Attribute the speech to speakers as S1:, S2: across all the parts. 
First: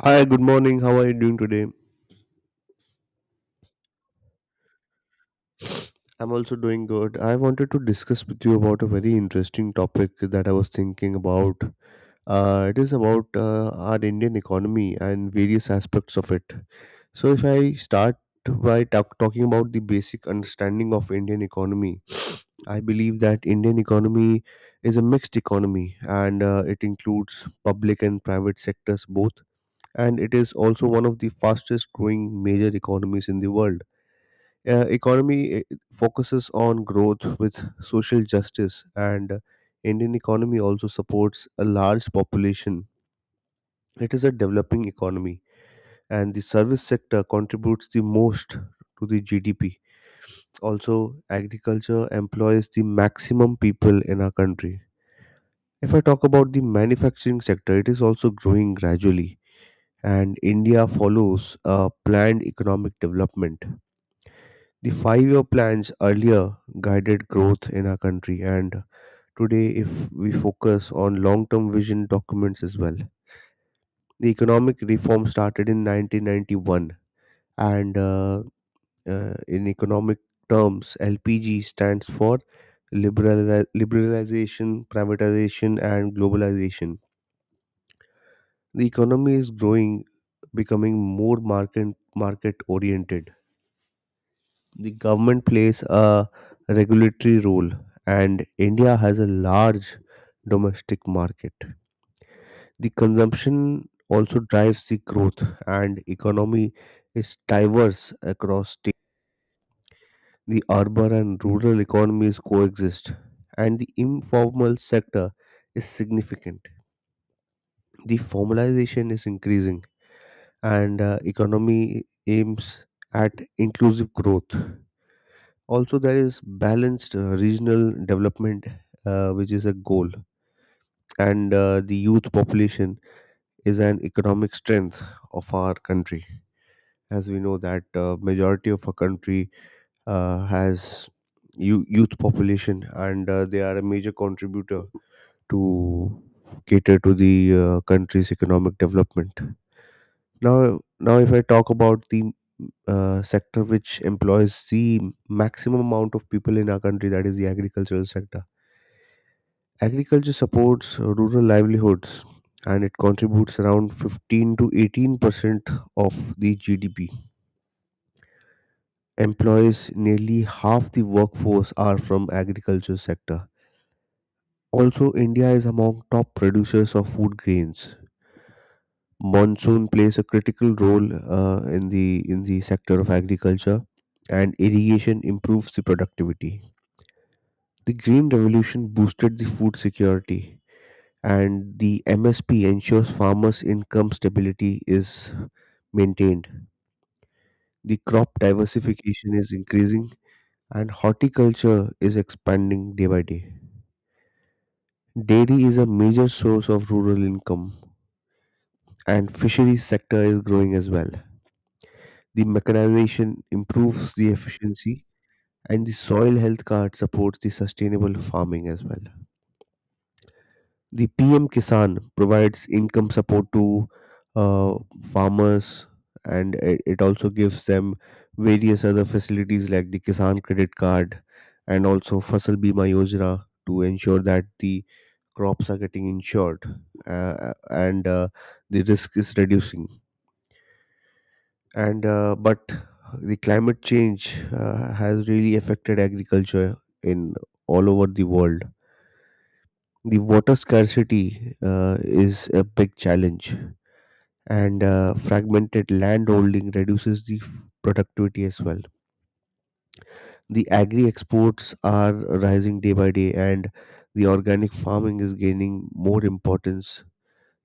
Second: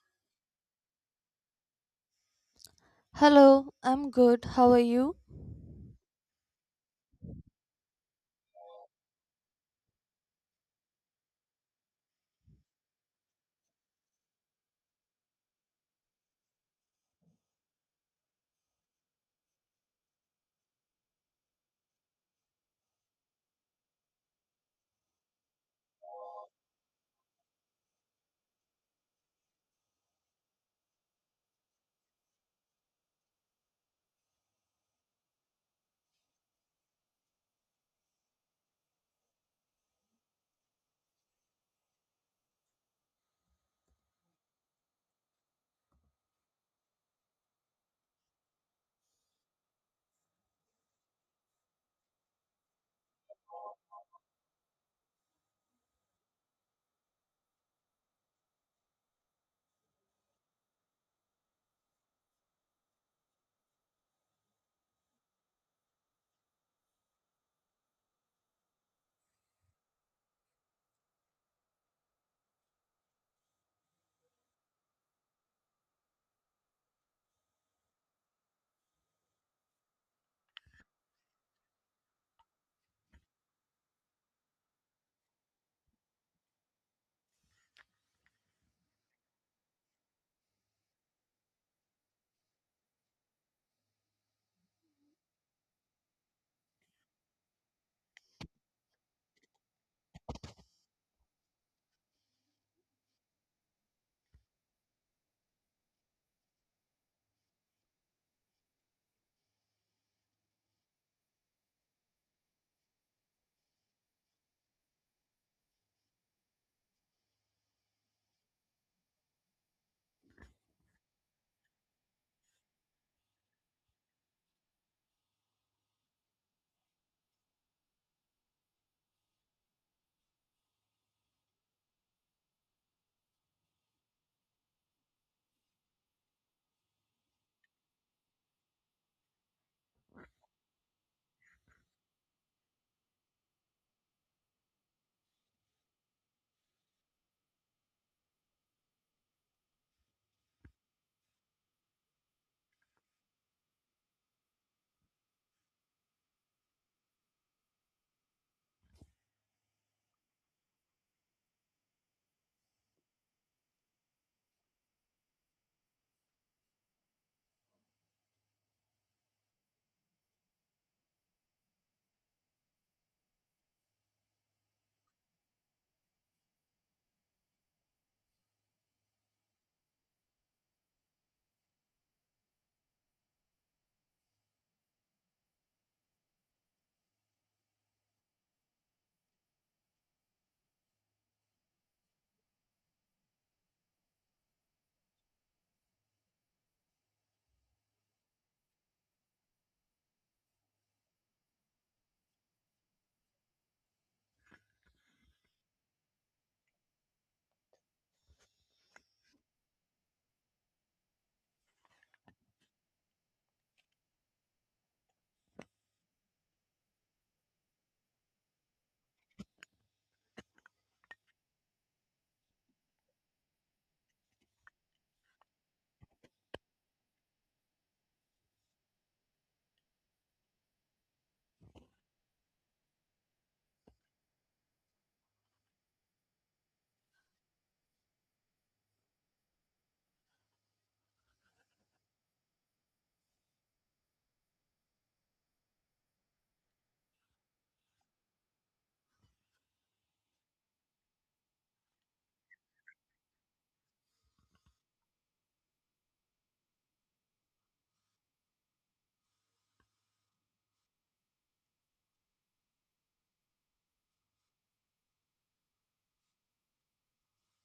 S1: Hi, good morning. How are you doing today?
S2: Hello, I'm good. How are you?
S1: I'm also doing good. I wanted to discuss with you about a very interesting topic that I was thinking about. It is about our Indian economy and various aspects of it. So, if I start by talking about the basic understanding of Indian economy, I believe that Indian economy is a mixed economy, and it includes public and private sectors both. And it is also one of the fastest growing major economies. In the world, economy focuses on growth with social justice, and Indian economy also supports a large population. It is a developing economy, and the service sector contributes the most to the GDP. Also, agriculture employs the maximum people in our country. If I talk about the manufacturing sector, it is also growing gradually, and India follows a planned economic development. The 5 year plans earlier guided growth in our country, and today, if we focus on long term vision documents as well, the economic reform started in 1991, and in economic terms, LPG stands for liberalization, privatization, and globalization. The economy is growing, becoming more market oriented. The government plays a regulatory role, and India has a large domestic market. The consumption also drives the growth, and economy is diverse across states. The urban and rural economies coexist, and the informal sector is significant. The formalization is increasing, and economy aims at inclusive growth. Also, there is balanced regional development, which is a goal, and the youth population is an economic strength of our country. As we know that majority of our country has youth population, and they are a major contributor to cater to the country's economic development. Now if I talk about the sector which employs the maximum amount of people in our country, that is the agricultural sector. Agriculture supports rural livelihoods, and it contributes around 15 to 18% of the GDP. Employs nearly half the workforce are from agriculture sector. Also, India is among top producers of food grains. Monsoon plays a critical role in the sector of agriculture, and irrigation improves the productivity. The green revolution boosted the food security, and the MSP ensures farmers' income stability is maintained. The crop diversification is increasing, and horticulture is expanding day by day. Dairy is a major source of rural income, and fisheries sector is growing as well. The mechanization improves the efficiency, and the soil health card supports the sustainable farming as well. The PM Kisan provides income support to uh, farmers, and it also gives them various other facilities like the Kisan credit card and also Fasal Bima Yojana to ensure that the crops are getting insured, and the risk is reducing. And uh, but the climate change has really affected agriculture in all over the world. The water scarcity is a big challenge, and fragmented landholding reduces the productivity as well. The agri exports are rising day by day, and the organic farming is gaining more importance.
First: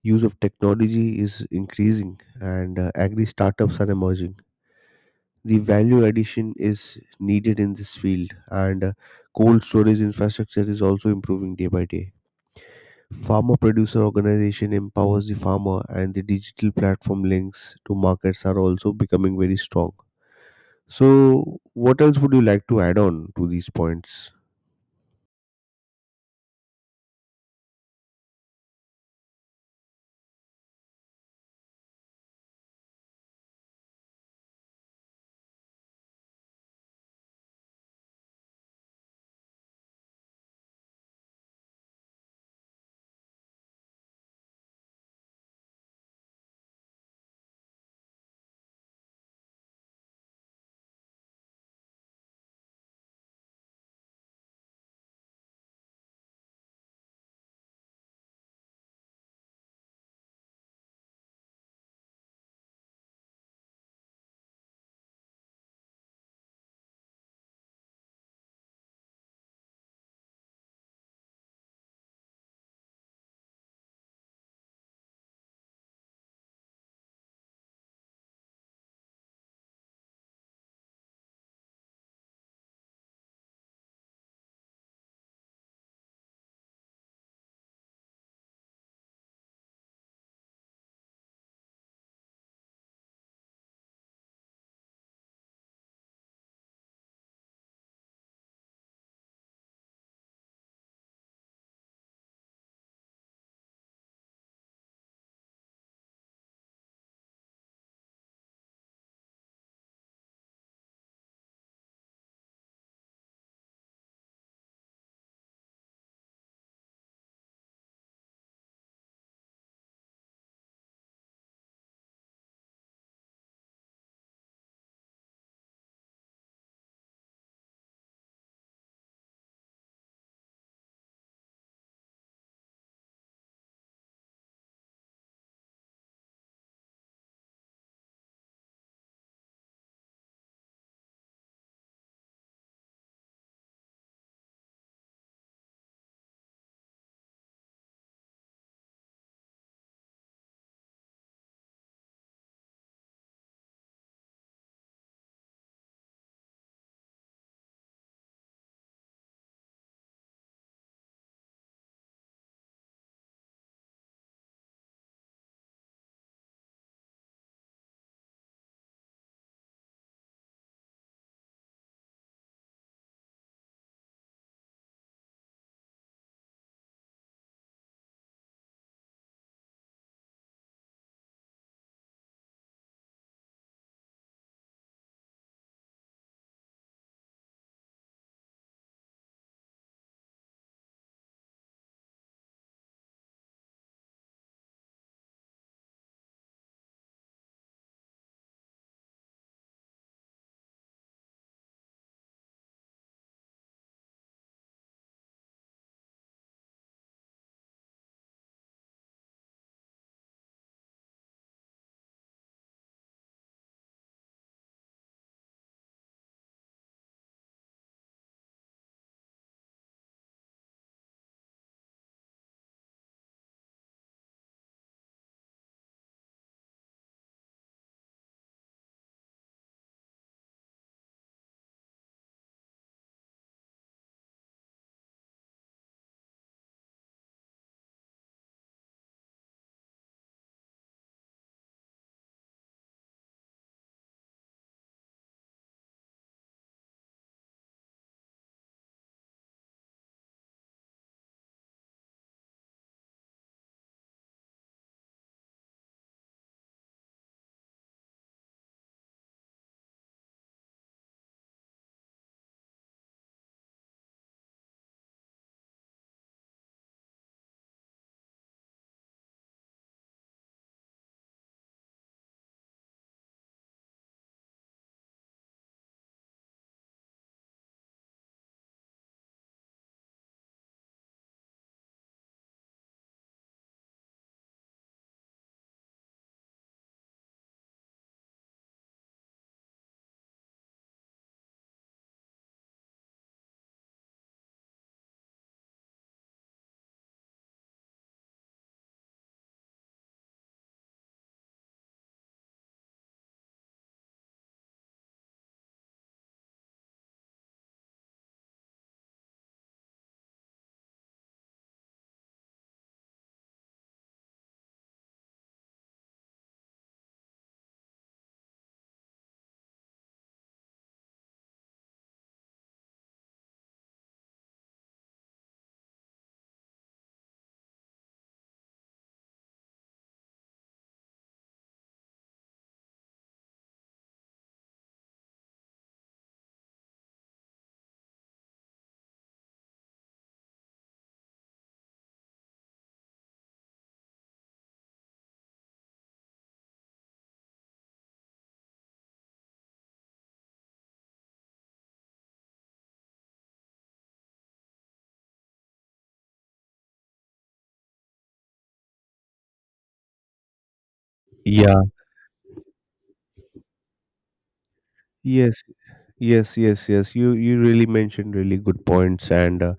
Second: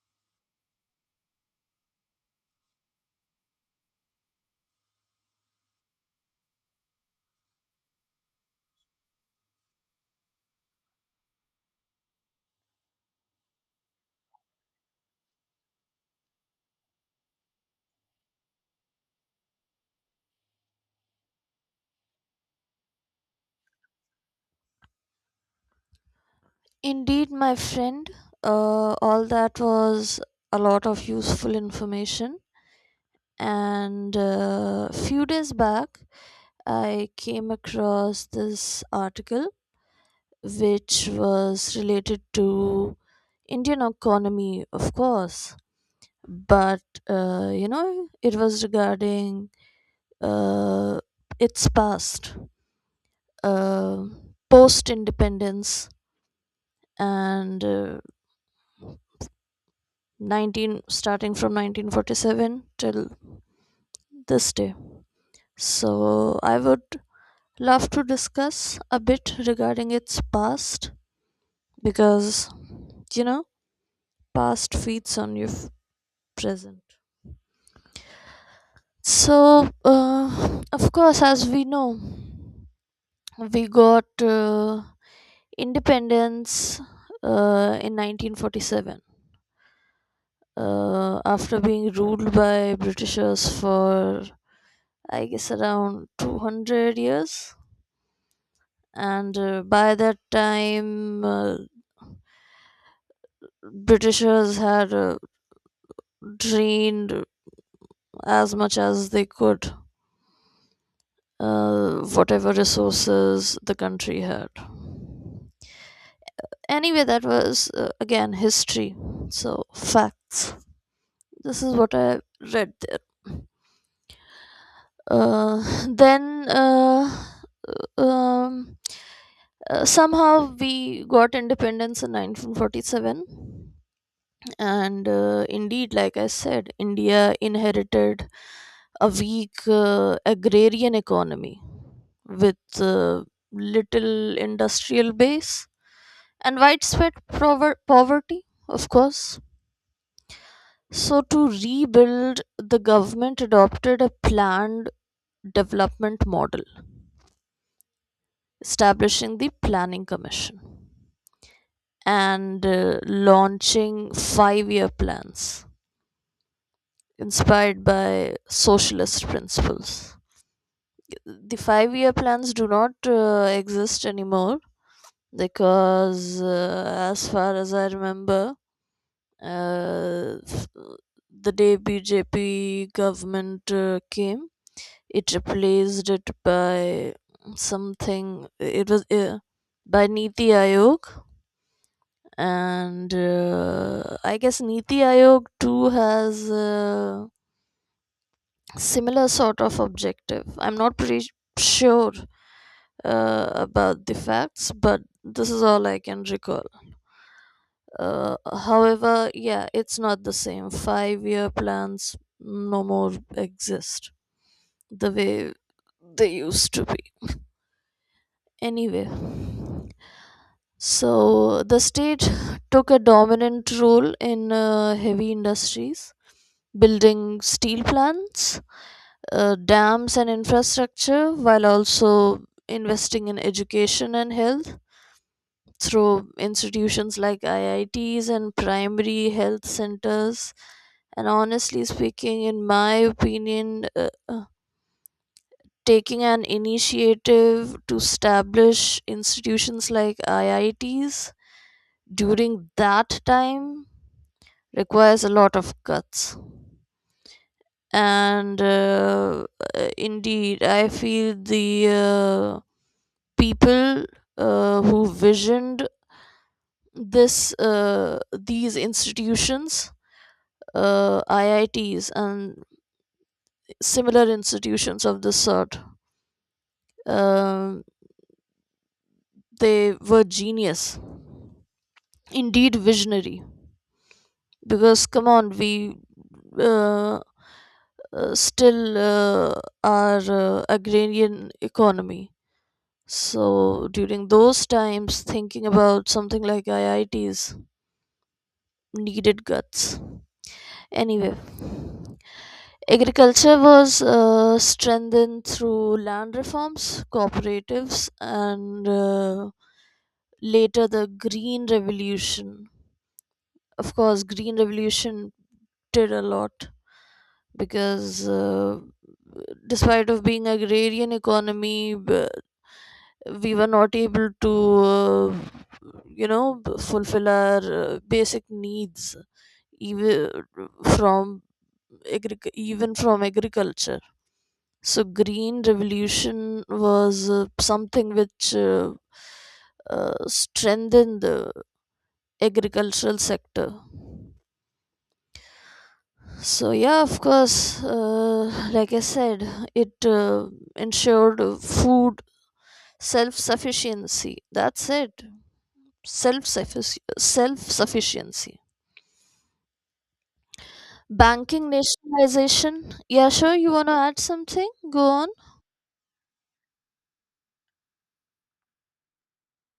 S1: Use of technology is increasing, and agri startups are emerging. The value addition is needed in this field, and cold storage infrastructure is also improving day by day. Farmer producer organization empowers the farmer, and the digital platform links to markets are also becoming very strong. So what else would you like to add on to these points?
S2: Indeed, my friend. All that was a lot of useful information. And few days back, I came across this article which was related to Indian economy, of course. But it was regarding uh, its past, uh, post-independence, and. 19 starting from 1947 till this day. So I would love to discuss a bit regarding its past, because you know past feeds on your present. So of course, as we know, we got uh, independence in 1947, after being ruled by Britishers for, I guess, around 200 years. And by that time, Britishers had drained as much as they could, whatever resources the country had. Anyway, that was, again, history. So facts, this is what I read there. Then um, somehow we got independence in 1947. And indeed, like I said, India inherited a weak agrarian economy with little industrial base and widespread poverty, of course. So, to rebuild, the government adopted a planned development model, establishing the Planning Commission and launching 5-year plans inspired by socialist principles. The 5-year plans do not exist anymore, because as far as I remember, uh, f- the day BJP government came, it replaced it by something. It was, by NITI Aayog. And I guess NITI Aayog too has similar sort of objective. I'm not pretty sure about the facts, but this is all I can recall. Uh, however, yeah, it's not the same. Five-year plans no more exist the way they used to be. Anyway, so the state took a dominant role in heavy industries, building steel plants, dams, and infrastructure, while also investing in education and health through institutions like IITs and primary health centers. And honestly speaking, in my opinion, taking an initiative to establish institutions like IITs during that time requires a lot of guts. And indeed, I feel the people who visioned this, these institutions, IITs and similar institutions of this sort. Um they were genius, indeed visionary. Because come on, we uh, still are agrarian economy. So during those times, thinking about something like IITs needed guts. Anyway, agriculture was strengthened through land reforms, cooperatives, and later the Green Revolution. Of course, Green Revolution did a lot, because despite of being agrarian economy, we were not able to uh, fulfill our basic needs, even from agriculture. So green revolution was something which strengthened the agricultural sector. So yeah, of course, like I said, it ensured food self sufficiency. That's it. Self sufficiency. Banking
S1: Yeah,
S2: nationalization. Yeah, sure, you want to add something, go on.
S1: yes, yes, yes, yes. You really mentioned really good points, and uh,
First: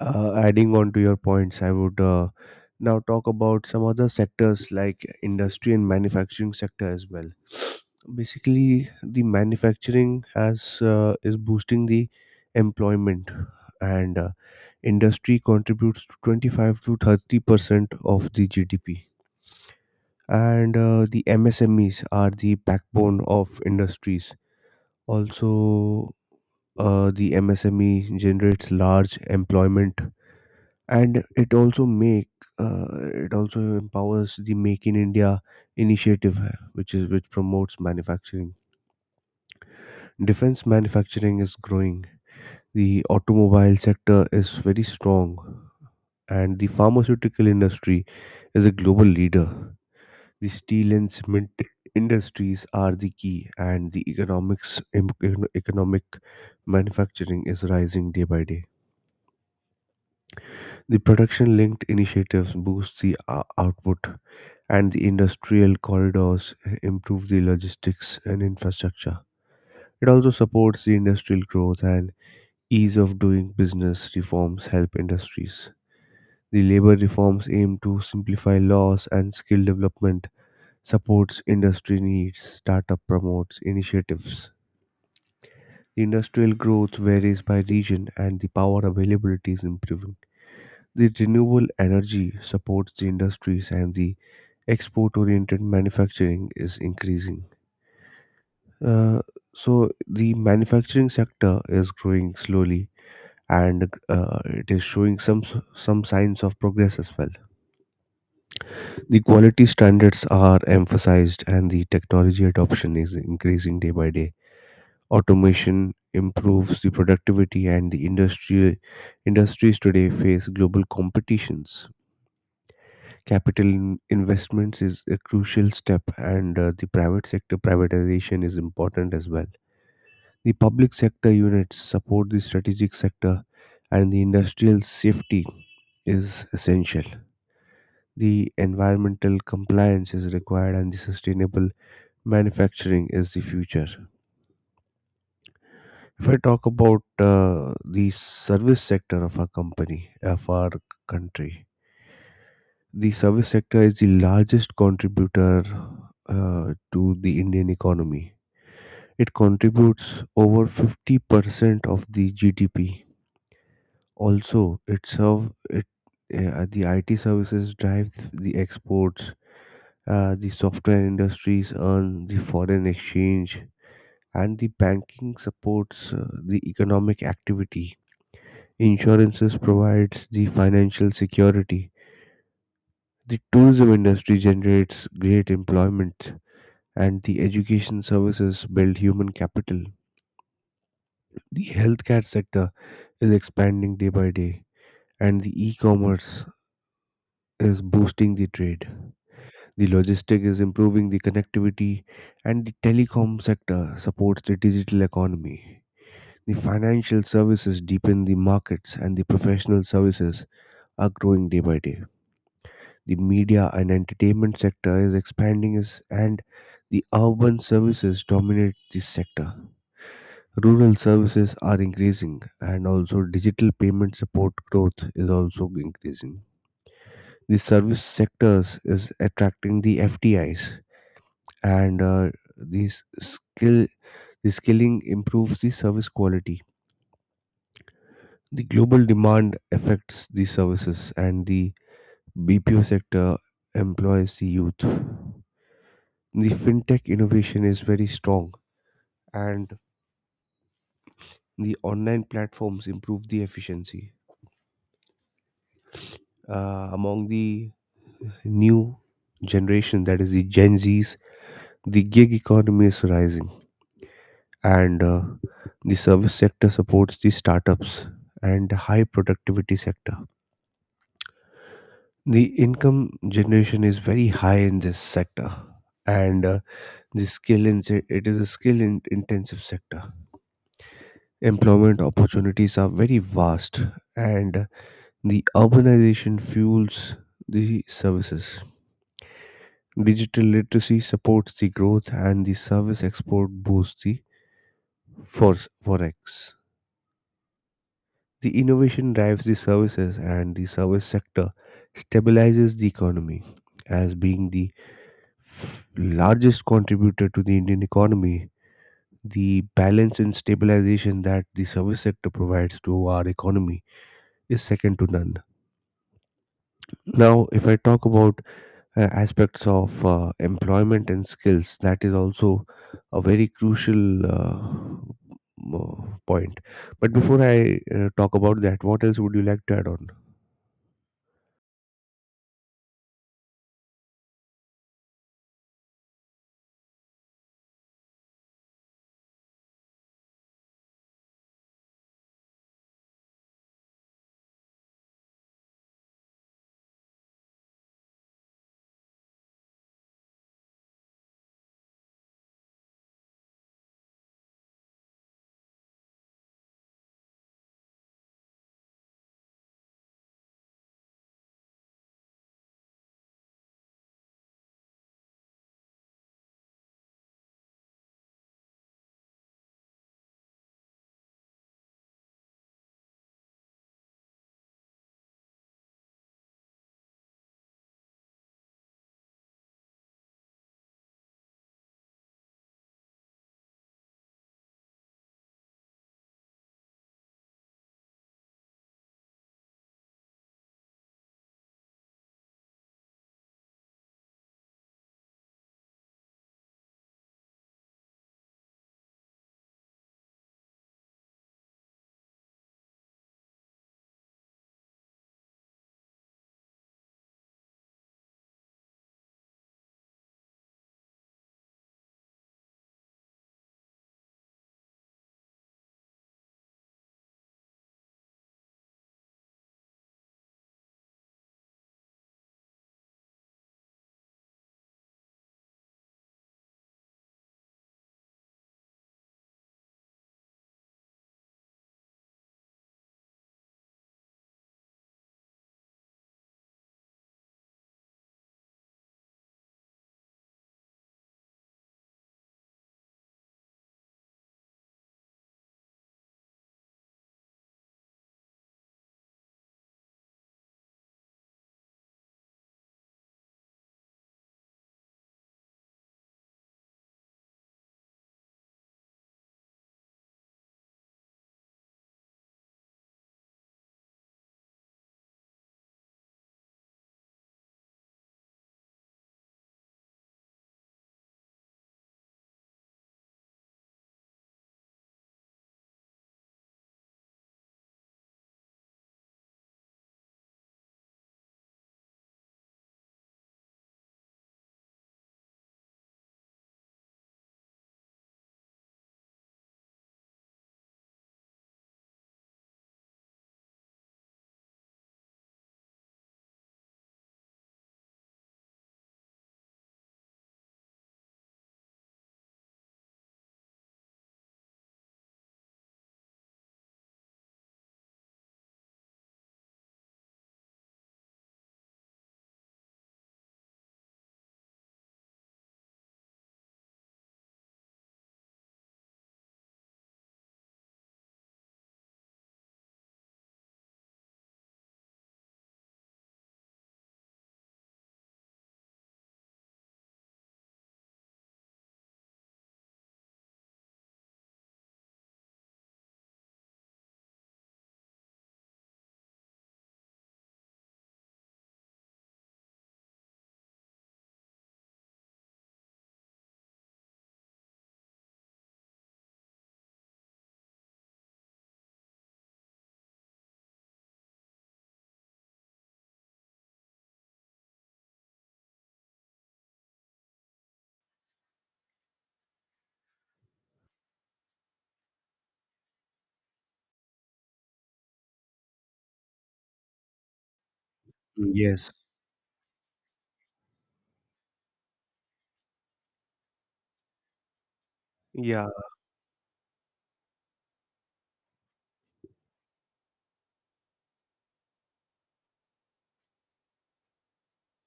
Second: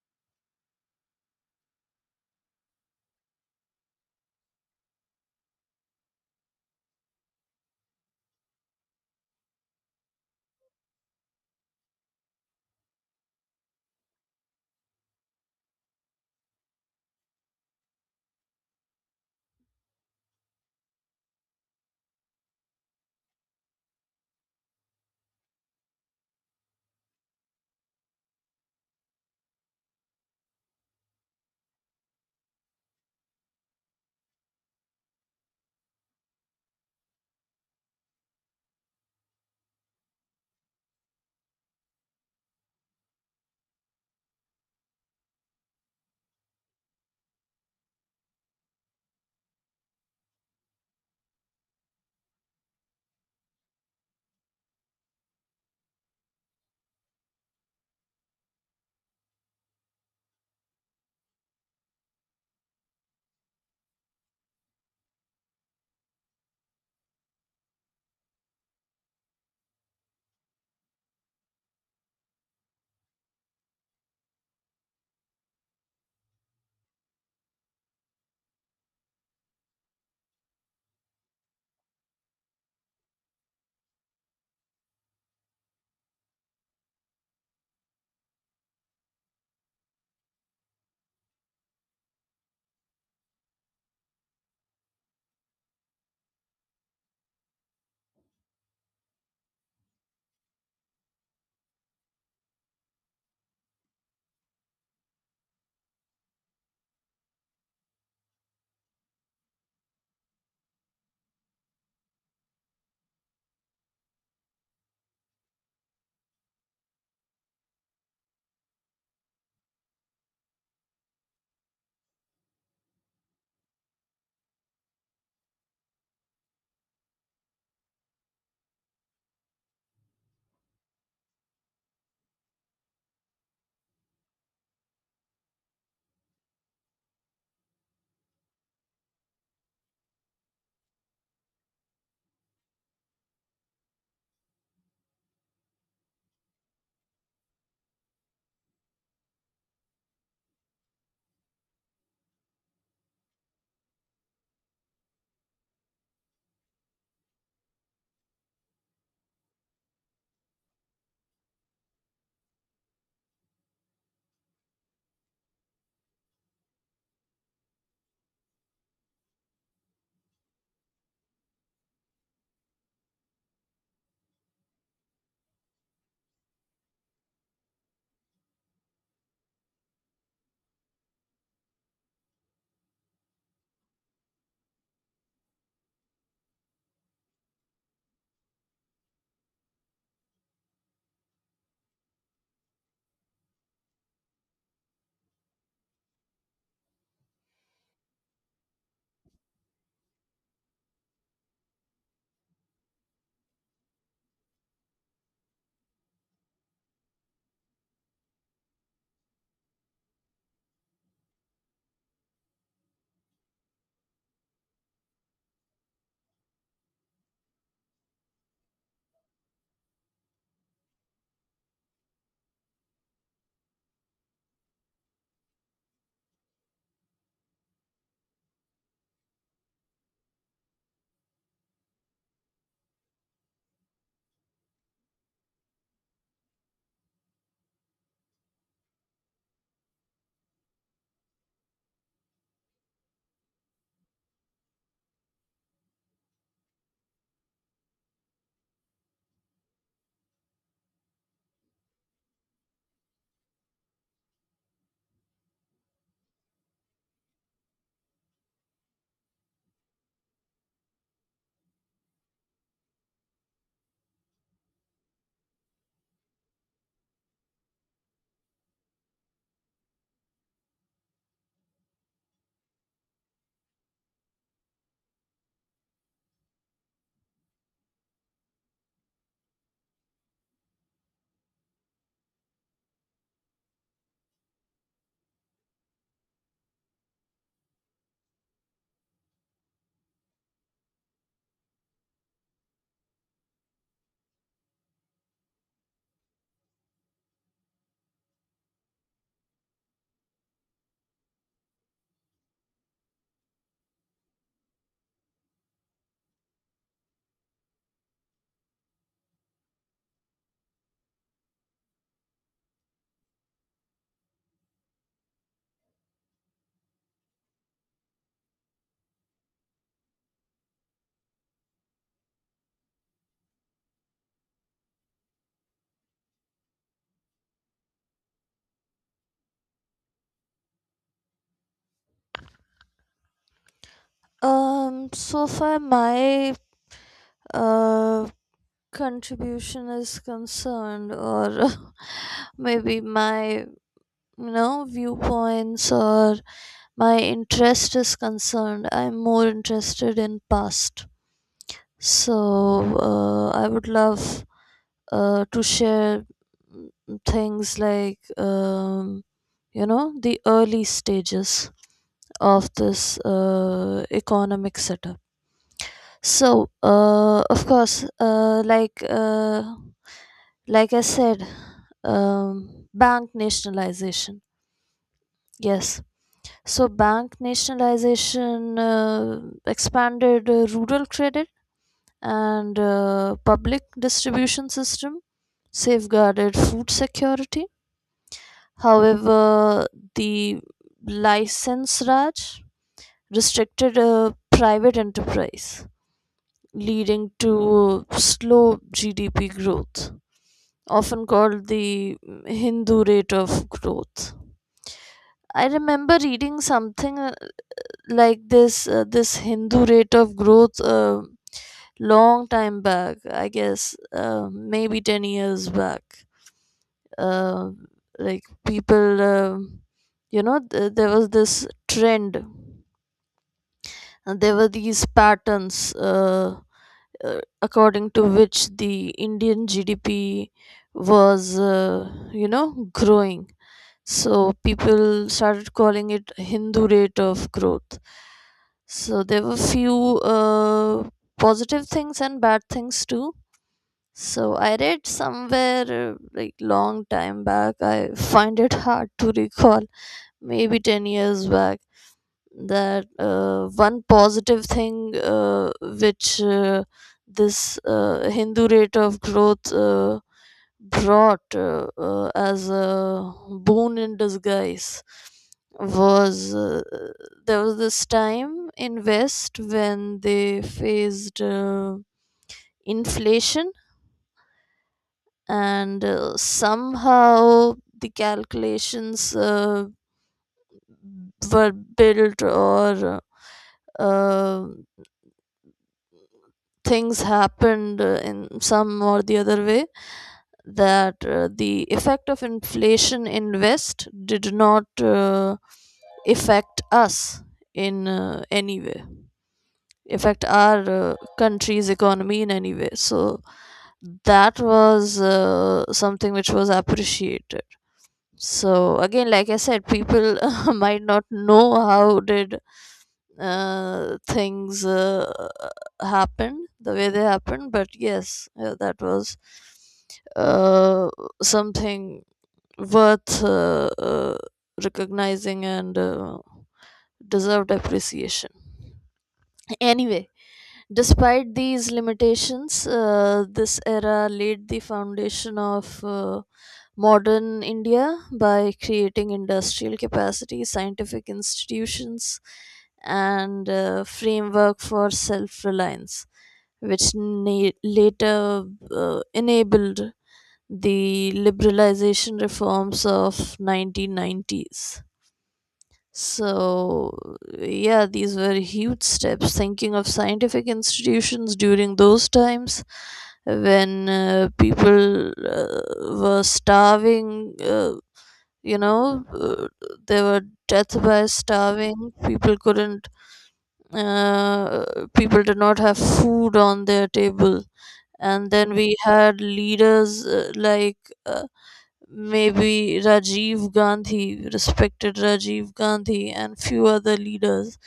S1: Uh, adding on to your points, I would now talk about some other sectors like industry and manufacturing sector as well. Basically, the manufacturing has is boosting the employment, and industry contributes to 25 to 30% of the GDP. And the MSMEs are the backbone of industries. Also, the MSME generates large employment, and it also make uh, it also empowers the make in India initiative, which promotes manufacturing. Defense manufacturing is growing. The automobile sector is very strong, and the pharmaceutical industry is a global leader. The steel and cement industries are the key, and the economic manufacturing is rising day by day. The production linked initiatives boost the output, and the industrial corridors improve the logistics and infrastructure. It also supports the industrial growth, and ease of doing business reforms help industries. The labor reforms aim to simplify laws and skill development, supports industry needs, startup promotes initiatives. The industrial growth varies by region, and the power availability is improving. The renewable energy supports the industries, and the export oriented manufacturing is increasing. Uh, so the manufacturing sector is growing slowly, and it is showing some signs of progress as well. The quality standards are emphasized, and the technology adoption is increasing day by day. Automation improves the productivity, and the industry industries today face global competitions. Capital investments is a crucial step, and the private sector privatization is important as well. The public sector units support the strategic sector, and the industrial safety is essential. The environmental compliance is required, and the sustainable manufacturing is the future. If I talk about the service sector of our company, of our country, the service sector is the largest contributor to the Indian economy. It contributes over 50% of the GDP. Also, it serve it the IT services drive the exports, the software industries earn the foreign exchange, and the banking supports the economic activity. Insurances provides the financial security. The tourism industry generates great employment, and the education services build human capital. The healthcare sector is expanding day by day, and the e-commerce is boosting the trade. The logistic is improving the connectivity, and the telecom sector supports the digital economy. The financial services deepen the markets, and the professional services are growing day by day. The media and entertainment sector is expanding, and the urban services dominate this sector. Rural services are increasing, and also digital payment support growth is also increasing. The service sectors is attracting the FDIs, and these skill the skilling improves the service quality. The global demand affects the services, and the BPO sector employs the youth. The fintech innovation is very strong, and the online platforms improve the efficiency among the new generation, that is the gen Z's. The gig economy is rising, and the service sector supports the startups and high productivity sector. The income generation is very high in this sector, and the skill in it is a skill in intensive sector. Employment opportunities are very vast, and the urbanization fuels the services. Digital literacy supports the growth, and the service export boosts the force forex. The innovation drives the services, and the service sector stabilizes the economy, as being the largest contributor to the Indian economy. The balance and stabilization that the service sector provides to our economy is second to none. Now, if I talk about aspects of employment and skills, that is also a very crucial uh, point. But before I talk about that, what else would you like to add on?
S2: So far my uh, contribution is concerned, or maybe my viewpoints, or my interest is concerned, I'm more interested in past. So I would love to share, things like the early stages of this economic setup. So, of course, like I said, bank nationalization. Yes. So, bank nationalization expanded rural credit and public distribution system, safeguarded food security. However, the license raj restricted private enterprise, leading to slow GDP growth, often called the Hindu rate of growth. I remember reading something like this Hindu rate of growth long time back, I guess maybe 10 years back. Uh, like people, there was this trend, and there were these patterns. According to which the Indian GDP was, growing. So people started calling it Hindu rate of growth. So there were few positive things and bad things too. So I read somewhere like long time back. I find it hard to recall. Maybe 10 years back, that one positive thing which this Hindu rate of growth brought, as a boon in disguise, was there was this time in West when they faced inflation. And somehow the calculations were built, or uh, things happened in some or the other way that the effect of inflation in West did not affect us in any way, affect our country's economy in any way. So that was something which was appreciated. So again, like I said, people might not know how did things happened the way they happened, but yes, that was uh, something worth recognizing and deserved appreciation. Anyway, despite these limitations, this era laid the foundation of modern India by creating industrial capacity, scientific institutions, and framework for self-reliance, which later enabled the liberalization reforms of 1990s. So, yeah, these were huge steps. Thinking of scientific institutions during those times, when people were starving, you know uh, there were deaths by
S1: Yes.
S2: starving. Uh, people did not have food on their table. And
S1: Yeah.
S2: then we had leaders maybe Rajiv Gandhi, respected Rajiv Gandhi, and few other leaders,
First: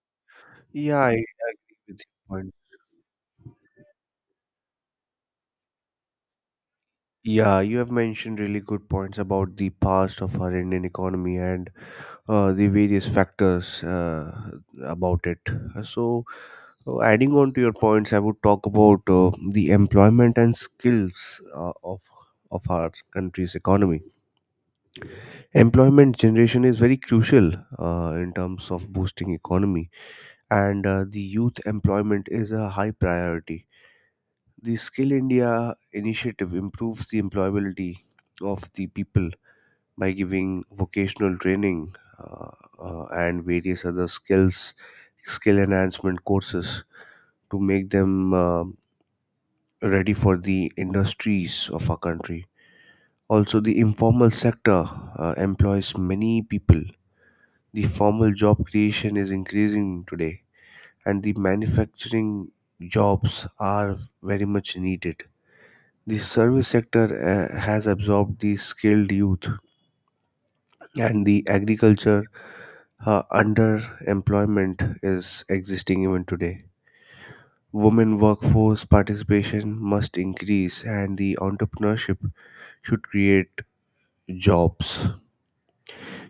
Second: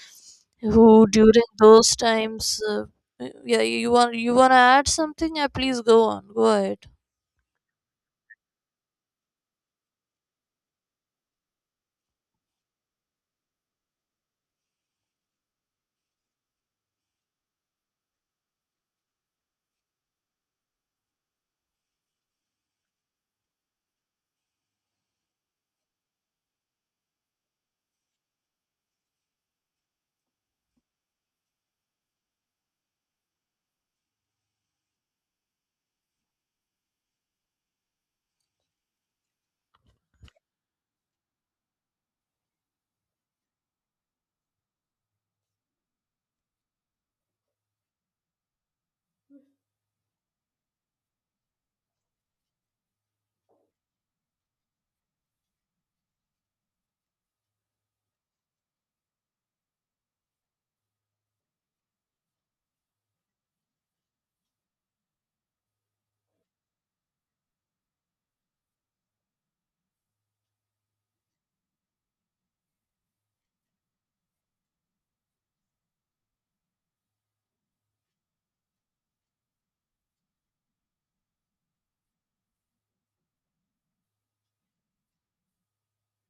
S1: Yeah,
S2: who
S1: I agree
S2: during those
S1: with your
S2: times,
S1: point.
S2: yeah, you want to add something, yeah, please go on, go ahead.
S1: Yeah, you have mentioned really good points about the past of our Indian economy and the various factors about it. So, adding on to your points, I would talk about the employment and skills of our country's economy. Employment generation is very crucial in terms of boosting economy, and the youth employment is a high priority. The Skill India initiative improves the employability of the people by giving vocational training, and various other skill enhancement courses to make them ready for the industries of our country. Also, the informal sector employs many people. The formal job creation is increasing today, and the manufacturing jobs are very much needed. The service sector has absorbed the skilled youth, and the agriculture underemployment is existing even today. Women workforce participation must increase, and the entrepreneurship should create jobs.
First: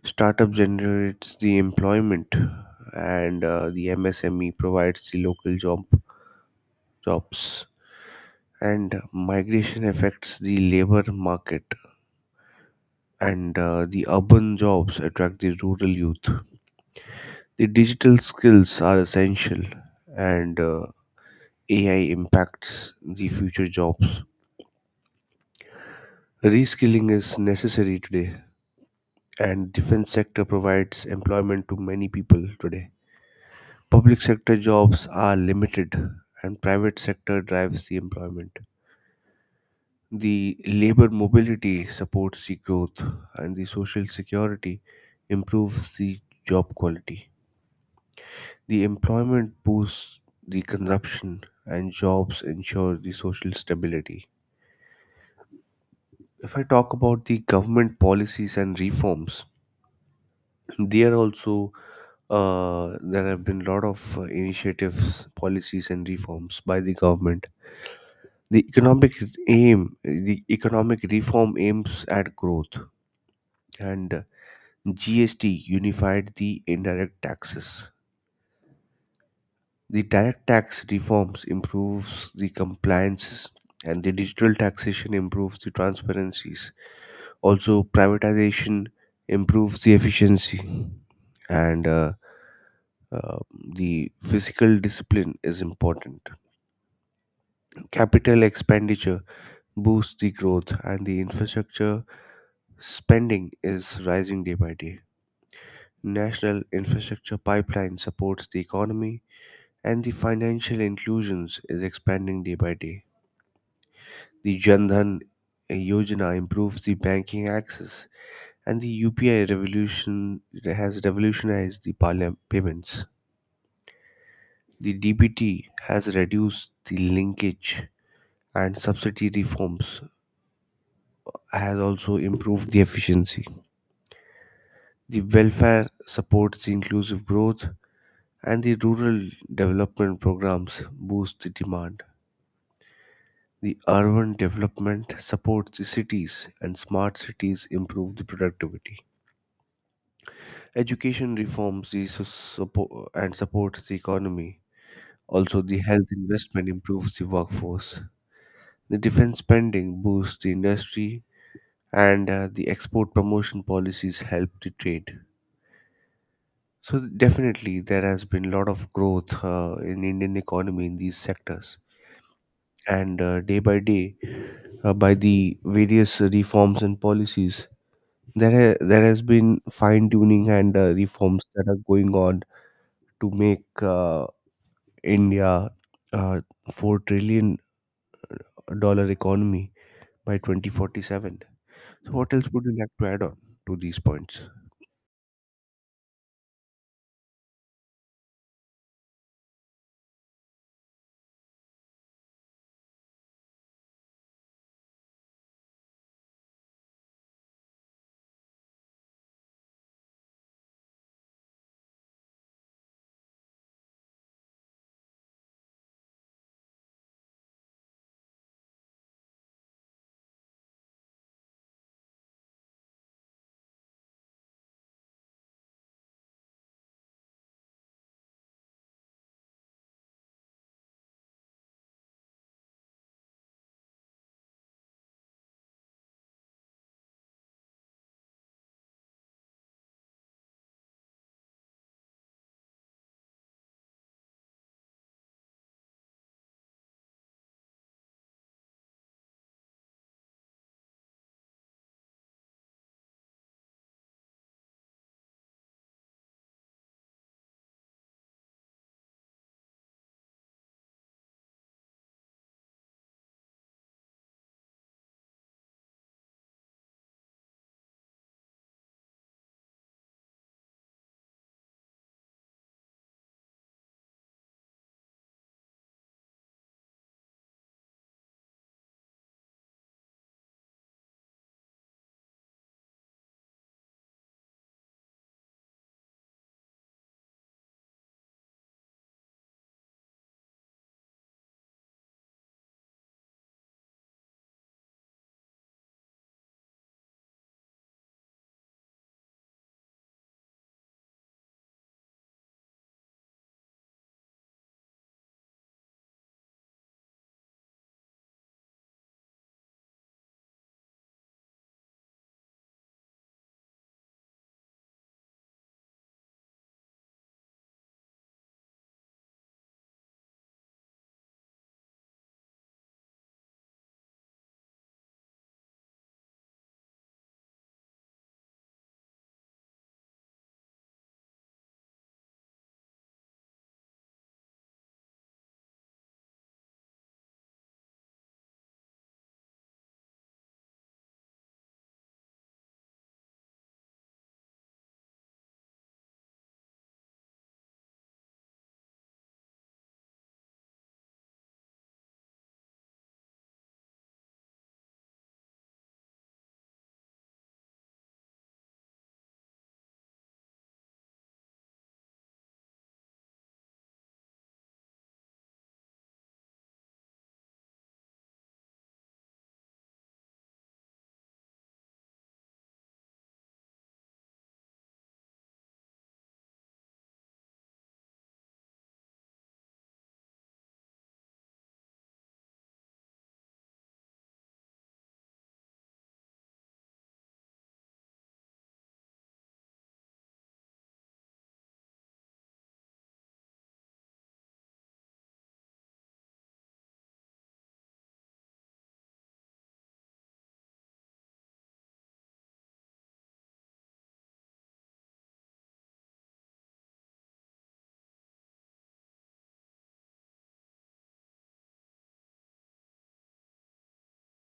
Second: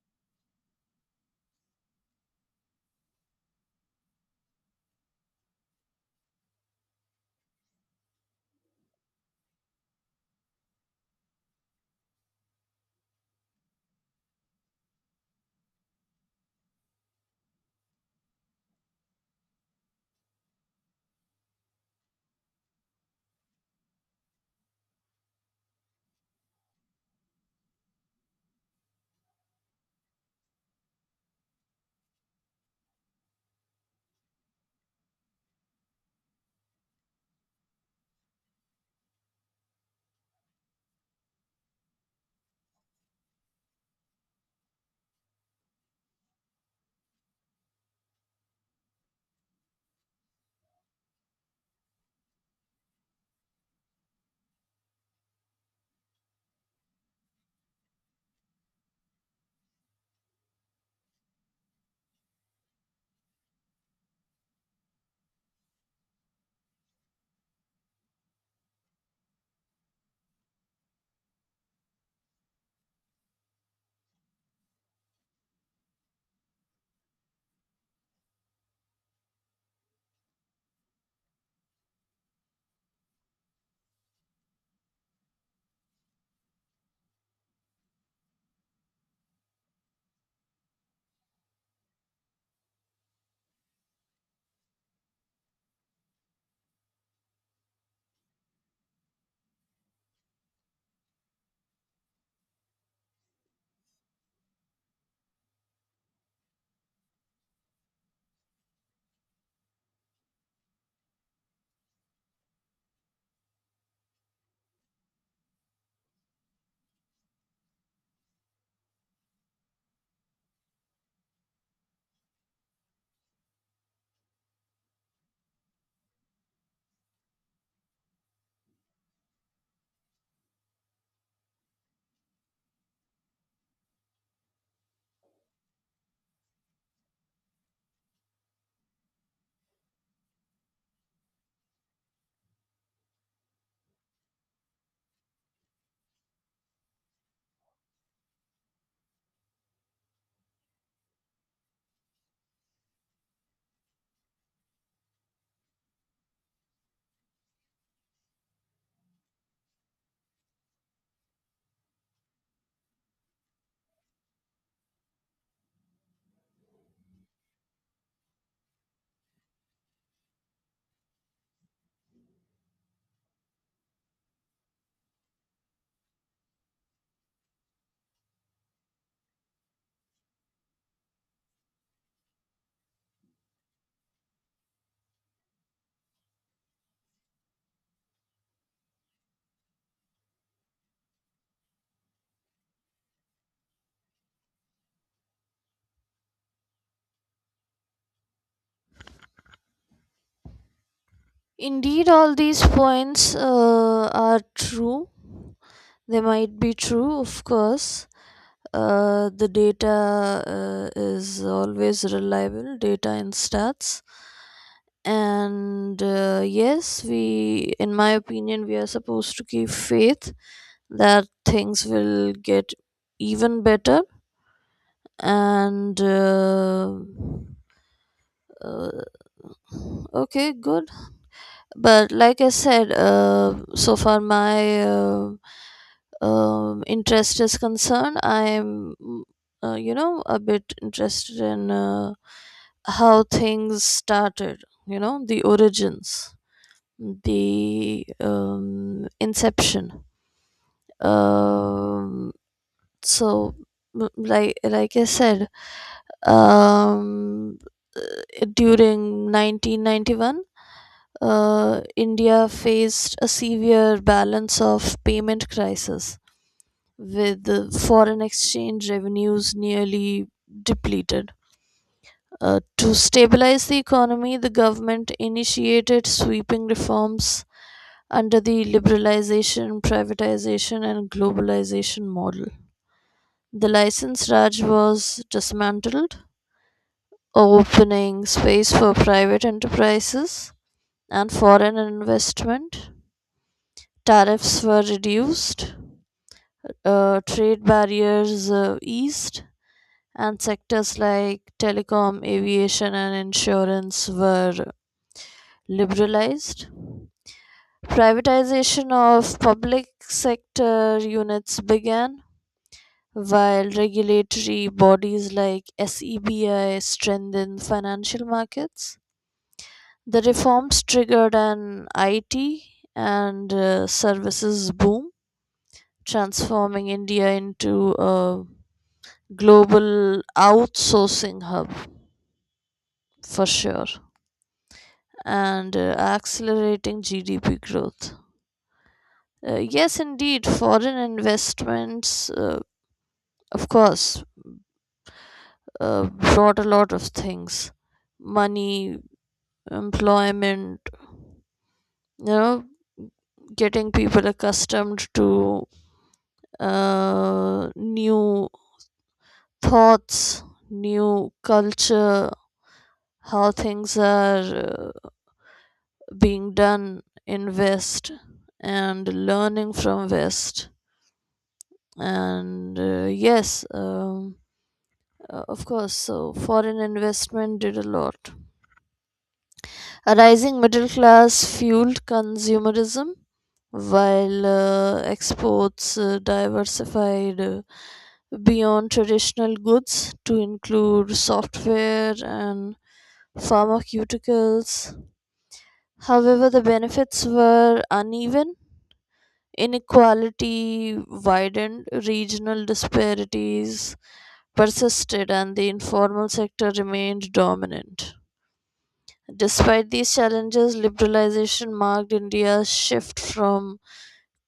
S1: Startup generates the employment, and the MSME provides the local jobs. And migration affects the labor market, and the urban jobs attract the rural youth. The digital skills are essential, and AI impacts the future jobs. Reskilling is necessary today, and defense sector provides employment to many people today. Public sector jobs are limited, and private sector drives the employment. The labor mobility supports the growth, and the social security improves the job quality. The employment boosts the consumption, and jobs ensure the social stability. If I talk about the government policies and reforms, there also there have been a lot of initiatives, policies, and reforms by the government. The economic the economic reform aims at growth, and GST unified the indirect taxes. The direct tax reforms improves the compliances, and the digital taxation improves the transparencies. Also, privatization improves the efficiency, and uh, the physical discipline is important. Capital expenditure boosts the growth, and the infrastructure spending is rising day by day. National infrastructure pipeline supports the economy, and the financial inclusions is expanding day by day. The Jan Dhan Yojana improves the banking access, and the UPI revolution has revolutionized the payments. The DBT has reduced the linkage, and subsidy reforms has also improved the efficiency. The welfare supports the inclusive growth, and the rural development programs boost the demand. The urban development supports the cities, and smart cities improve the productivity. Education reforms and supports the economy. Also, the health investment improves the workforce. The defense spending boosts the industry, and the export promotion policies help the trade. So definitely, there has been a lot of growth in Indian economy in these sectors, and day by day, by the various reforms and policies, there has been fine tuning and reforms that are going on to make India a $4 trillion economy by 2047. So, what else would you like to add on to these points?
S2: Indeed, all these points are true. They might be true, of course. The data is always reliable, data and stats. And yes, we, in my opinion, we are supposed to keep faith that things will get even better. And uh, okay, good. But like I said, so far my interest is concerned, I'm a bit interested in how things started, the origins, the inception. um, so, like I said, um, during 1991, India faced a severe balance of payment crisis with the foreign exchange revenues nearly depleted. To stabilize the economy, the government initiated sweeping reforms under the liberalization, privatization, and globalization model. The license Raj was dismantled, opening space for private enterprises and foreign investment. Tariffs were reduced, trade barriers eased, and sectors like telecom, aviation, and insurance were liberalized. Privatization of public sector units began, while regulatory bodies like SEBI strengthened financial markets. The reforms triggered an IT and services boom, transforming India into a global outsourcing hub for sure, and accelerating GDP growth. Yes, indeed, foreign investments, of course, uh, brought a lot of things: money, employment, you know, getting people accustomed to new thoughts, new culture, how things are Uh, being done in West, and learning from West. And yes, of course, so foreign investment did a lot. A rising middle class fueled consumerism, while exports diversified beyond traditional goods to include software and pharmaceuticals. However, the benefits were uneven. Inequality widened, regional disparities persisted, and the informal sector remained dominant. Despite these challenges, liberalization marked India's shift from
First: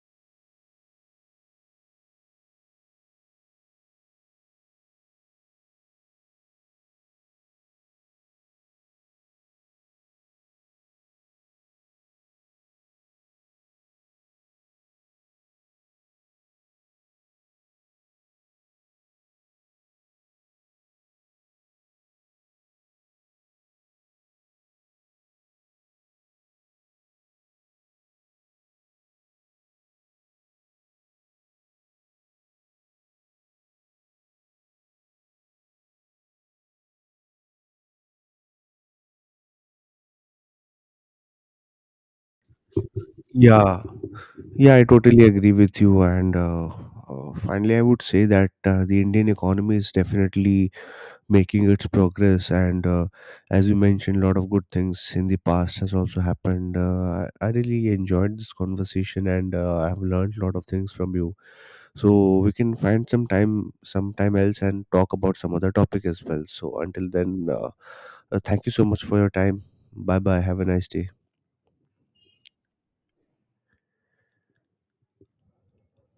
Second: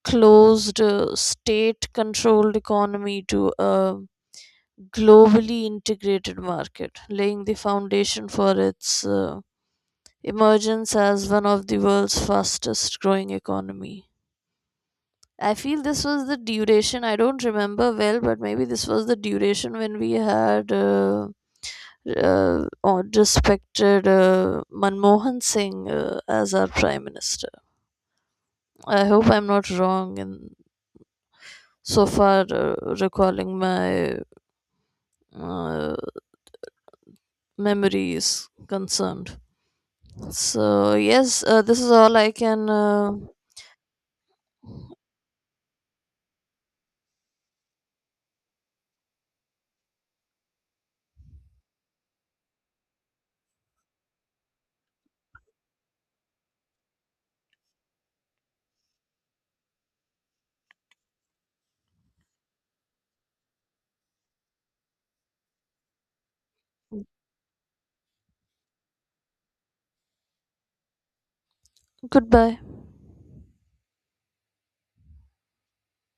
S2: closed state controlled economy to a globally integrated market, laying the foundation for its emergence as one of the world's fastest growing economy. I feel this was the duration. I don't remember well, but maybe this was the duration when we had or respected Manmohan Singh as our prime minister. I hope I'm not wrong in so far recalling my uh, memories concerned. So yes, this is all I can.
S1: Yeah, yeah, I totally agree with you. And finally, I would say that the Indian economy is definitely making its progress, and as you mentioned, a lot of good things in the past has also happened. I really enjoyed this conversation, and I have learned a lot of things from you. So we can find some time sometime else and talk about some other topic as well. So until then, thank you so much for your time. Bye bye, have a nice day.
S2: Goodbye.